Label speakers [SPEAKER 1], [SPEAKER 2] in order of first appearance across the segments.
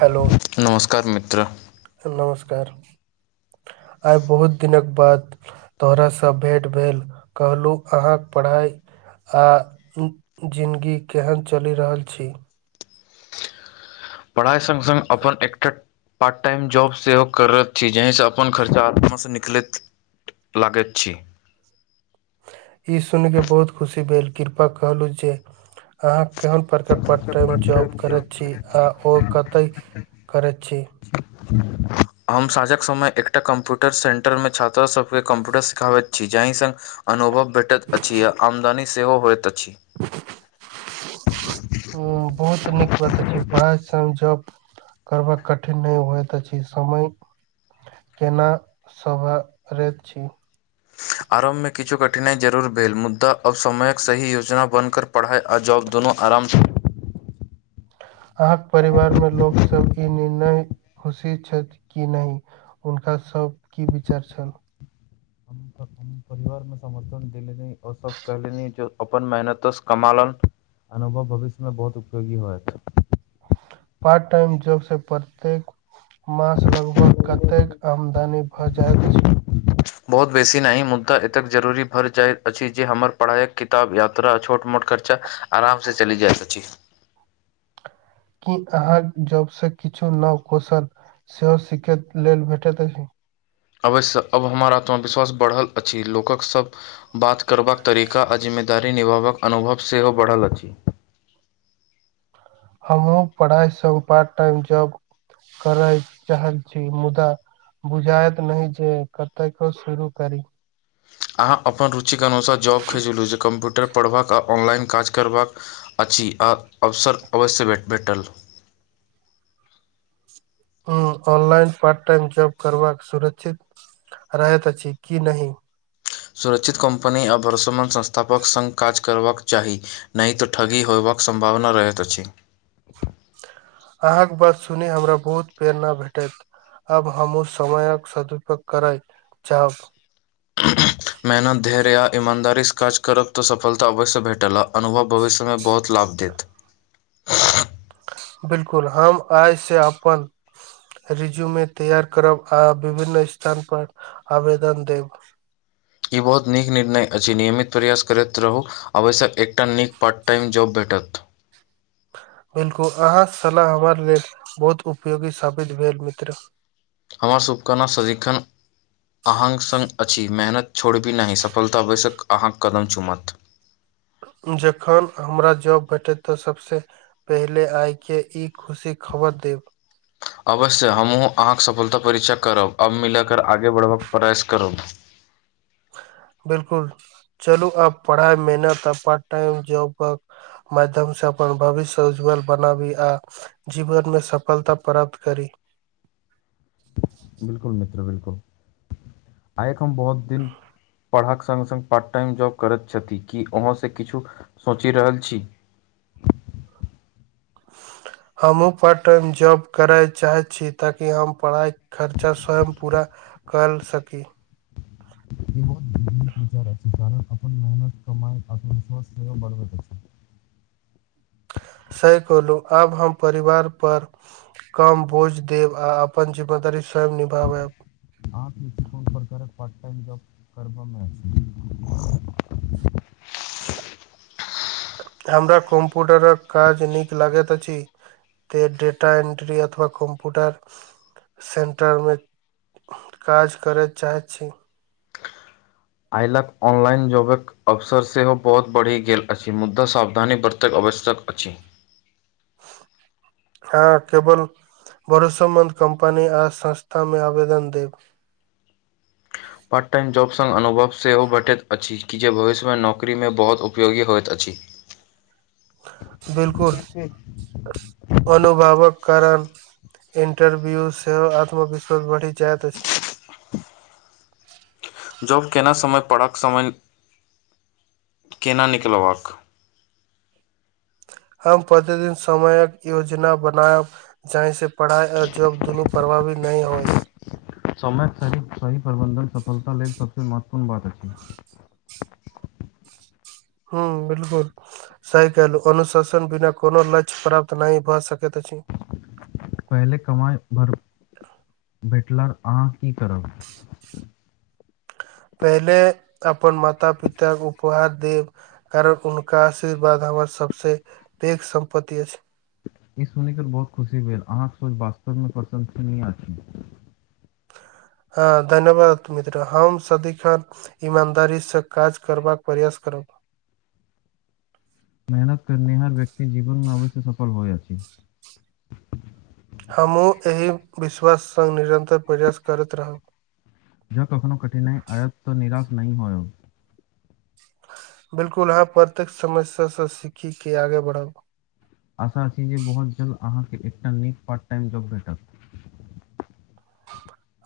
[SPEAKER 1] hello
[SPEAKER 2] नमस्कार मित्र
[SPEAKER 1] नमस्कार आइ बहुत दिनक बाद तोहरासँ भेंट भेल कहलहु अहाँक पढ़ाइ आ जिन्गी केहन चलि रहल छी
[SPEAKER 2] पढ़ाइ सङ्ग सङ्ग अपन एकटा पार्ट टाइम जॉब सेहो कर रहल छी जेहं से अपन खर्चा आपन से निकलैत लगैत छी
[SPEAKER 1] ई सुनिकऽ बहुत खुशी भेल कृपा कहलहुँ जे अहाँ केहन प्रकार पार्ट टाइम जॉब करैत छी आ ओ कतय करैत छी
[SPEAKER 2] ह [unintelligible] हम साँझक समय एकटा कम्प्यूटर सेंटर मे छात्रा सबके कंप्यूटर सिखाबैत छी जाहि स्ग अनुभव भेटैत अछि आ आमदनी सेहो होइत अछि
[SPEAKER 1] [inaudible] [inaudible] [inaudible] हू बहुत नीक अछि पढ़ाइ जॉब करबा कठिन नहि होइत अछि समय केना सौबारैत छी
[SPEAKER 2] आरम्भ मे किछु कठिनाइ जरूर भेल मुद्दा अब समयक सही योजना बन कर पढ़ाइ आओर जॉब दुनू आरामछै
[SPEAKER 1] अहाँके परिवार मे लोकसभ ई निणय खुशी छथि कि नहि हुनका सब की विचार छल [inaudible] [inaudible]
[SPEAKER 2] परवार मे समर्थन दे ओ सब कहले जो अपन मेहनतो कमालन अनुभव भविष्य में बहुत उपयोगी होथ
[SPEAKER 1] पार्ट टाइम जॉब से प्रत्येक मास लगभग कतेक आमदनी भऽ जाइत अछि
[SPEAKER 2] बहुत बेसी नहि मुद्दा ऐतेक जरूरी भरि जाइत अछि जे हमर पढ़ाइक किताब यात्रा छोट मोट खर्चा आरामसँ चली जा अछी
[SPEAKER 1] की अहाँ जॉब से किछु नव कौशल सेहो सिख लेल भेटैत अछि
[SPEAKER 2] अवसय अब हमर आत्मविश्वास बढ़ल अछि लोकक सब बात करबाक तरीका आजीमे दारी निभावक अनुभव सेहो बढ़ल अछि
[SPEAKER 1] हमहुँ पढ़ाईसँ पार्ट टाइम जॉब करय चाहै छी मुदा बुझायत नै जे कतय ह शुरू करी
[SPEAKER 2] अहाँ अपन रुचिक अनुसार जॉब खलो छी कम्प्यूटर पढ़बाक आ ऑनलाइन काज करबाक अछि आ अवसर अवश्य भेटल
[SPEAKER 1] हू ऑनलाइन पार्ट टाइम जॉब करबाक सुरक्षित रहैत अछि कि नै
[SPEAKER 2] सुरक्षित कम्पनी आ भरसमान संस्थापक सङ्ग काज करबाक चाही नहि तऽ ठगी होयबक सम्भावना रहैत अछि
[SPEAKER 1] अहाँके बात सुनी हमरा बहुत प्रेरणा भेटैत अब हमू समयक सदुपयोग करै जाब
[SPEAKER 2] मेहनत धैर या ईमानदारीसँ काज करब तऽ सफलता अवश्य भेटल आरनुभव भविष्यमे बहुत लाभ देत
[SPEAKER 1] बिल्कुल हम आइ से अपन रिज्यूमे तैयार करब आ विभिन्न स्थान पर आवेदन देब
[SPEAKER 2] इ बहुत नीक निर्णय अछि नियमित प्रयास करैत रहू अवश्यक एकटा नीक पार्ट टाइम जॉब भेटत
[SPEAKER 1] बिल्कुल अहाँ सलाह हमर लेल बहुत उपयोगी साबित भेल मित्र
[SPEAKER 2] हमर सभके नाम सदिखन [unintelligible] अहाँ सङ्ग अछि मेहनत छोड़बी नहि सफलता बैश्यक अहाँके कदम चुमत
[SPEAKER 1] जखन हमरा जॉब भेटैत तऽ सभसँ पहिले आइके ई खुशी खबर देब
[SPEAKER 2] अवश्य हमहूँ अहाँके सफलता परीचे करब आब मिलाकऽ आगे बढ़बाक प्रयास करब
[SPEAKER 1] बिलकुल चलू आब पढ़ाइ मेहनत आ पार्ट टाइम जॉब पर माध्यम से अपन भविष्य उज्ज्वल बनाबी आ जीवन मे सफलता प्राप्त करी
[SPEAKER 2] बिलकुल मित्र बिलकुल आइक हम बहुत दिन पढ़क सङ्ग सङ्ग पार्ट टाइम जॉब करैत छथि कि ओहो से किछु सोचि रहल छी
[SPEAKER 1] हमहूँ पार्ट टाइम जॉब करय चाहैत छी ताकि हम पढ़ाइ खर्चा स्वयं पूरा कर सकी
[SPEAKER 2] ए बहुत नीक विचार अछि कारण अपन मेहनत कमाय आत्मविश्वास सेवा बढ़बैत अछि
[SPEAKER 1] सही कहलहुं आब हम परिवारपर कम बोझ देब आ अपन जिम्मेदारी स्वयं निभाबब
[SPEAKER 2] आ कोन प्रकार पार्टटाइम जॉब करमे छै
[SPEAKER 1] हमरा कम्प्यूटरक काज नीक लागैत अछि त डेटा एन्ट्री अथवा कम्प्यूटार सेन्टरमे काज करय चाहै छी
[SPEAKER 2] आइ लख अनलइन जॉबक अवसर सेहो बहुत बढ़ि गेल अछि मुदा सावधानी बरतक आवश्यक अछि
[SPEAKER 1] [unintelligible] हँ केवल भरोसोमंद कम्पनी आ संस्था में आवेदन देब
[SPEAKER 2] पार्ट टाइम जॉब सङ् अनुभव सेहो भेटैत अछि कि जे भविष्यमे नौकरीमे बहुत उपयोगी होइत अछि
[SPEAKER 1] बिलकुल अनुभावक कारम जे इंटरव्यू सेहो आत्मविश्वास बढ़ि जाइत अछि
[SPEAKER 2] [inaudible] जॉब केना समय पढ़क समय केना निकलबाक
[SPEAKER 1] हम प्रतिदिन समयक योजना बनायब जाहिसँ पढ़ाइ ओर जॉब दुनू प्रभावी नहि होय
[SPEAKER 2] समयक स सही प्रबन्धन सफलता लेल सभसँ महत्वपूर्ण बात अछि
[SPEAKER 1] हँ बिल्कुल सही कलू अनुशासन बिना कोनो लक्ष्य प्राप्त नहि भए सकैत अछि
[SPEAKER 2] पहिले कमाइ भर भेटलर अहाँ की करब
[SPEAKER 1] पहिले अपन माता पिताके उपहार देब कारण हुनका आशीर्वाद हमर सबसे पैघ सम्पत्तति अछि
[SPEAKER 2] ई सुनिक बहुत खुशी भेल अहाँके सोच वास्तवमे प्रशंनीए
[SPEAKER 1] हँ धन्यवाद मित्र हम सदिक इमानदारीसँ काज करबाक प्रयास करब
[SPEAKER 2] मेहनत करनिहार व्यक्ति जीवनमे अबैसँ सफल होइइत अछि
[SPEAKER 1] हमहूँ एहि विश्वास सङ्ग निरन्तर प्रयास करैत रहब
[SPEAKER 2] जँ कखनो कठिनाइ आयत तऽ निराश नहि होय
[SPEAKER 1] बिलकुल हह प्रत्येक समस्या से सीखी के आगे बढ़ाउ
[SPEAKER 2] आशा छी जे बहुत जल्द अहाँकेँ एकटा नीक पार्ट टाइम जॉब भेटत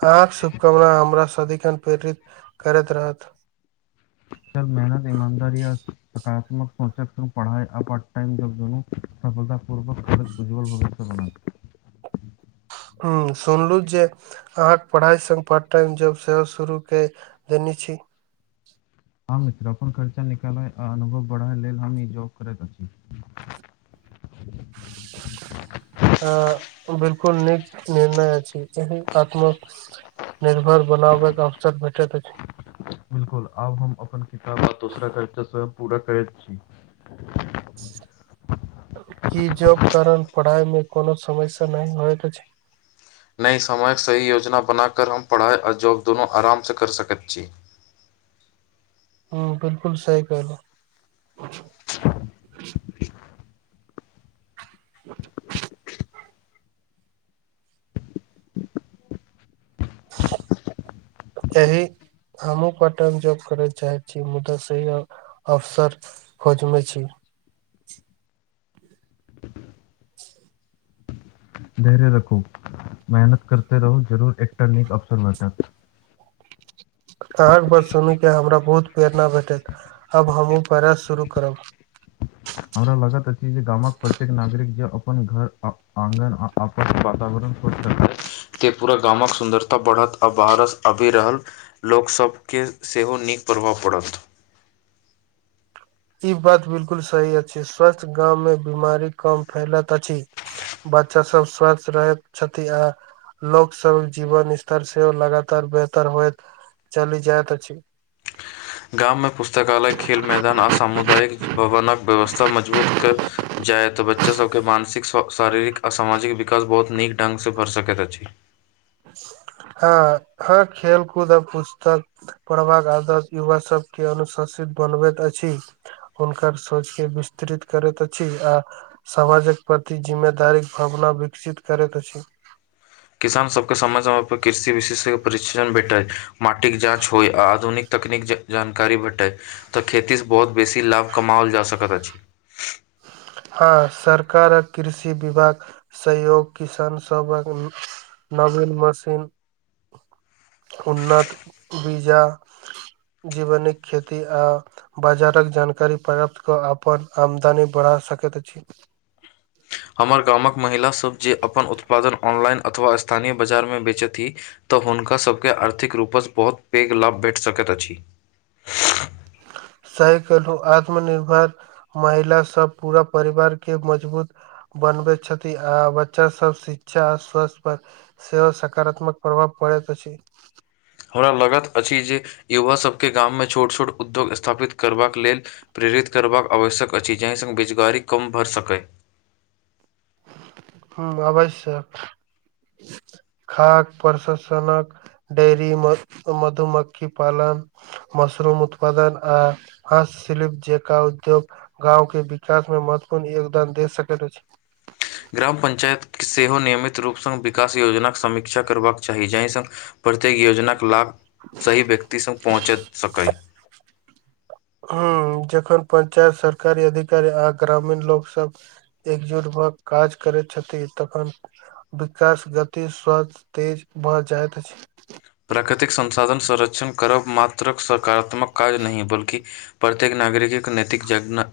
[SPEAKER 1] अहाँ सबके हमरा सदिखन प्रेरित करैत रहत
[SPEAKER 2] स मेहनत ईमानदार य सकारात्मक सोच पढ़ार टाइमनू [unintelligible] सफलता पूर्वक ख उज्जवल भविष्य बण [unintelligible]
[SPEAKER 1] ह सुनलु जे अहाँक पढ़ाइ सङ्ग पार्ट टाइम जॉब सेहो शुरू कए देने छी
[SPEAKER 2] हम मित्र अपनन खर्चा निकालय आ अनुभव बढ़य लेल हम ई जॉब करैत अछि [inaudible]
[SPEAKER 1] [inaudible] अ बिल्कुल नीक निर्णय अ एहि आत्मक निर्भर बनाब के अवसर भेटैत अछि
[SPEAKER 2] बिलकुल आब हम अपन किताब आ दोसरा कलचरसँ पूरा करैत छी
[SPEAKER 1] जे जॉब कारण पढ़ाई मे कोनो समस्या नहि होयत अछि
[SPEAKER 2] नहि समयक सही योजना बनाक हम पढ़ाइ ओर जॉब दुनू आरामसँ कर सकैत छी
[SPEAKER 1] हँ बिल्कुल सही कहलौं [inaudible] [inaudible] एहिही हमू पट जॉब कर चाहै छी मुदा से अफसर खोजमे छी [inaudible]
[SPEAKER 2] धैर्य रखू मेहनत करते रहू जरूर एकटा निक अवसर भेटत
[SPEAKER 1] अहाँक बर सुनूके हमरा बहुत प्रेरणा भेटत आब हमूँ प्रय शुरू करब
[SPEAKER 2] हमरा लागैत अछि जे गामक प्रत्येक नागरिक जे अपन घर आगंन अप वातावरण छट [unintelligible] ते पूरा गामक सुन्दरता बढ़त आ बाहरस आभि रहल लोकसभके सेहो नीक प्रभाव पड़त
[SPEAKER 1] ई बात बिलकुल सही अछि स्वस्थ गाँव मे बीमारी कम फैलत अछि बच्चा सब स्वस्थ रहैत छथि आ लोक सब जीवन स्तर सेहो लगातार बेहतर होए चली जाइत अछि
[SPEAKER 2] गाम में पुस्तकालय खेल मैदान आर सामुदायिक भवनक व्यवस्था मजबूत कर जाय तऽ बच्चा सभके मानसिक शारीरिक आ सामाजिक विकास बहुत नीक ढङ्गसँ भऽ सकैत अछि
[SPEAKER 1] हँ हँ खेलकूद आ पुस्तक पढ़बाक आदर्श युवा सबके अनुशासित बनबैत अछि हुनकर सोचके विस्तृत करैत अछि या समाजक प्रति जिम्मेदारी भावना विकसित करैत अछि
[SPEAKER 2] किसान सबके समय समय पर कृषि विशेष परिक्षण भेटै माटिक जाँच होइ आ आधुनिक तकनीक जानकारी भेटै तऽ खेतीसँ बहुत बेसी लाभ कमाओल जा सकैत अछि
[SPEAKER 1] हँ सरकारक कृषि विभाग सहयोग किसान सभक नवीन मशीन उन्नत बीजा जीवन खेती आ बाजारक जानकारी प्राप्त कऽ अपन आमदनी बढ़ा सकैत अछि
[SPEAKER 2] हमर गामक महिलासभ जे अपन उत्पादन ऑनलाइन अथवा स्थानीय बाजारमे बेचैथी तऽ हुनकासभके आर्थिक रूपसँ बहुत पैघ लाभ भेट सकैत अछि
[SPEAKER 1] साइकलू आत्मनिर्भर महिला सब पूरा परिवार के मजबूत बनबै छथि आ बच्चा सब शिक्षा आ स्वस्थ पर सेहो सकारात्मक प्रभाव पड़ैत अछि
[SPEAKER 2] हमरा लगत अछि जे युवा सभके गाममे छोट छोट उद्योग स्थापित करबाक लेल प्रेरित करबाक आवश्यक अछि जाहि सङ्ग बेजगारी कम परि सकय
[SPEAKER 1] ह अवश्यक खाक प्रशासनक डेरी म मधुमक्खी पालन मशरूम उत्पादक आ हस सिलिप जेका उद्योग गाँंव के विकास में महत्वपूर्ण योगदान दे सकैत अछि
[SPEAKER 2] ग्राम पञ्चायत सेवा नियमित रूपसँ विकास योजनाक समीक्षा करबाक चाही जाहिसँ प्रत्येक योजनाक लाभ सही व्यक्तिसँ पहुँचै सकै
[SPEAKER 1] ह जखन पञ्चायत सरकारी अधिकारी आ ग्रामीण लोक सब एकजुट भ काज करैत छथि तखन विकास गति स्वथ तेज भह जाइत अछि
[SPEAKER 2] प्राकृतिक संसाधन संरक्षण करब मात्र सकारात्मक काज नहि बल्कि प्रत्येक नागरिकके नैतिक जग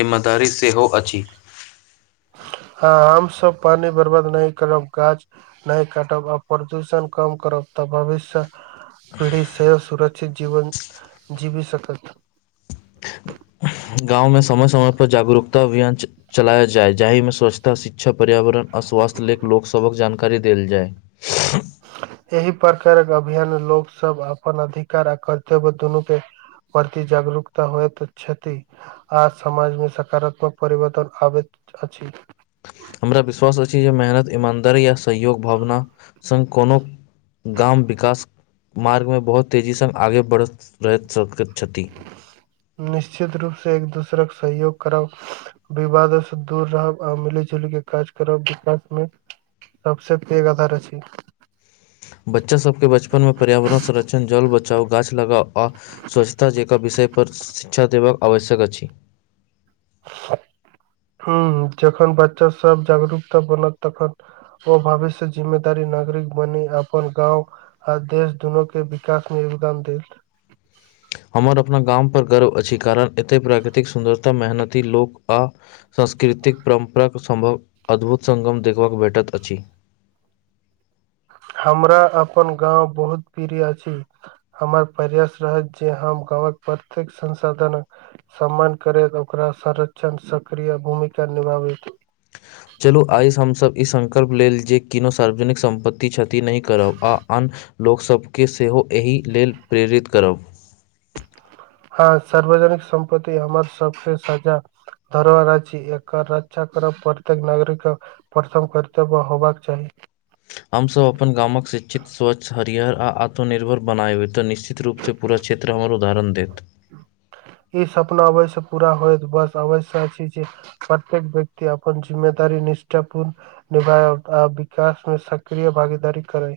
[SPEAKER 2] जिम्मेदारी सेहो अछि
[SPEAKER 1] ह हम सब पानि बर्बाद नहि करब गाछ नहि काटब आ प्रदूषण कम करब तऽ भविष्य पीढ़ी सेहो सुरक्षित जीवन जीवी सकत
[SPEAKER 2] गाँव मे समय समय पर जागरूकता अभियान चलाय जाय जाहिमे स्वच्छता शिक्षा पर्यावरण आ स्वास्थ्य लेक लोक सबक जानकारी देल जाय
[SPEAKER 1] एहि प्रकारक अभियान लोक सब अपन अधिकार आ कर्तव्य दुनू पे प्रति जागरूकता होयत छथि आ समाज मे सकारात्मक परिवर्तन आबैत अछि
[SPEAKER 2] हमरा विश्वास अछि जे मेहनत ईमानदारी या सहयोग भावना संग कोनो गाम विकास मार्गमे बहुत तेजीसँ आगे बढ़ैत रहैत सकैत छथि
[SPEAKER 1] निश्चित रूप से एक दोसरक सहयोग करब विवादो से दूर रहब आ मिली जुल के काज करब विकास मे सबसे पैघ आधार अछि
[SPEAKER 2] बच्चा सभके बचपन मे पर्यावरण संरक्षण जल बच चाउ गाछ लगाउ आ स्वच्छता जेका विषयपर शिक्षा देबाक आवश्यक अछि
[SPEAKER 1] हँ जखन बच्चा सब जागरूकता बनत तखन ओ भविष्य जिम्मेदारी नागरिक बनी अपन गाँव आ देश दुनू के विकास मे योगदान देत
[SPEAKER 2] हमर अपना गाम पर गर्व अछि कारण एते प्राकृतिक सुन्दरता मेहनती लोक आ सांस्कृतिक परम्पराके सम्भव अद्भुत संगम देखबाक भेटैत अछि
[SPEAKER 1] हमरा अपन गाँव बहुत प्रिय अछि हमर प्रयास रहत जे हम गाँवक प्रत्येक संसाधन सम्मान करैत ओकरा संरक्षण सक्रिय भूमिका निभाबैत
[SPEAKER 2] चलू आइ हमसभ ई संकल्प लेल जे किनो सार्वजनिक सम्पत्ति क्षति नहि करब आ आन लोकसभकेँ सेहो एहि लेल प्रेरित करब
[SPEAKER 1] हँ सार्वजनिक सम्पति हमर सबसे सजा धरोहरा छी एकर रक्षा करब प्रत्येक नागरिक प्रथम करर्तव्य होबाक चाही
[SPEAKER 2] हमसभ अपन गामक शिक्षित स्वच्छ हरिहर आ आत्मनिर्भर बनाबै तऽ निश्चित रूपसँ पूरा क्षेत्र हमर उदाहरण देत
[SPEAKER 1] ई सपना अवश्य पूरा होयत बस अबै [unintelligible] सीज छी प्रत्येक व्यक्ति अपन जिम्मेदारी निष्ठापूर्ण निभाय आ विकास मे सक्रिय भागीदारी करै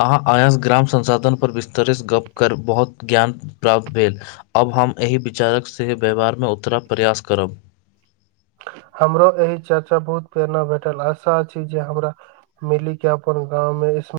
[SPEAKER 2] अहाँ आयांस ग्राम संसाधनपर विस्तरित गप कर बहोत ज्ञान प्राप्त भेल अब हम एहि विचारक से व्यवहारमे उतरा प्रयास करब
[SPEAKER 1] हमरो एहि चर्चा बहुत प्रेरणा भेटल आशा अछि जे हमरा मिली के अपन गाँव मे इसमे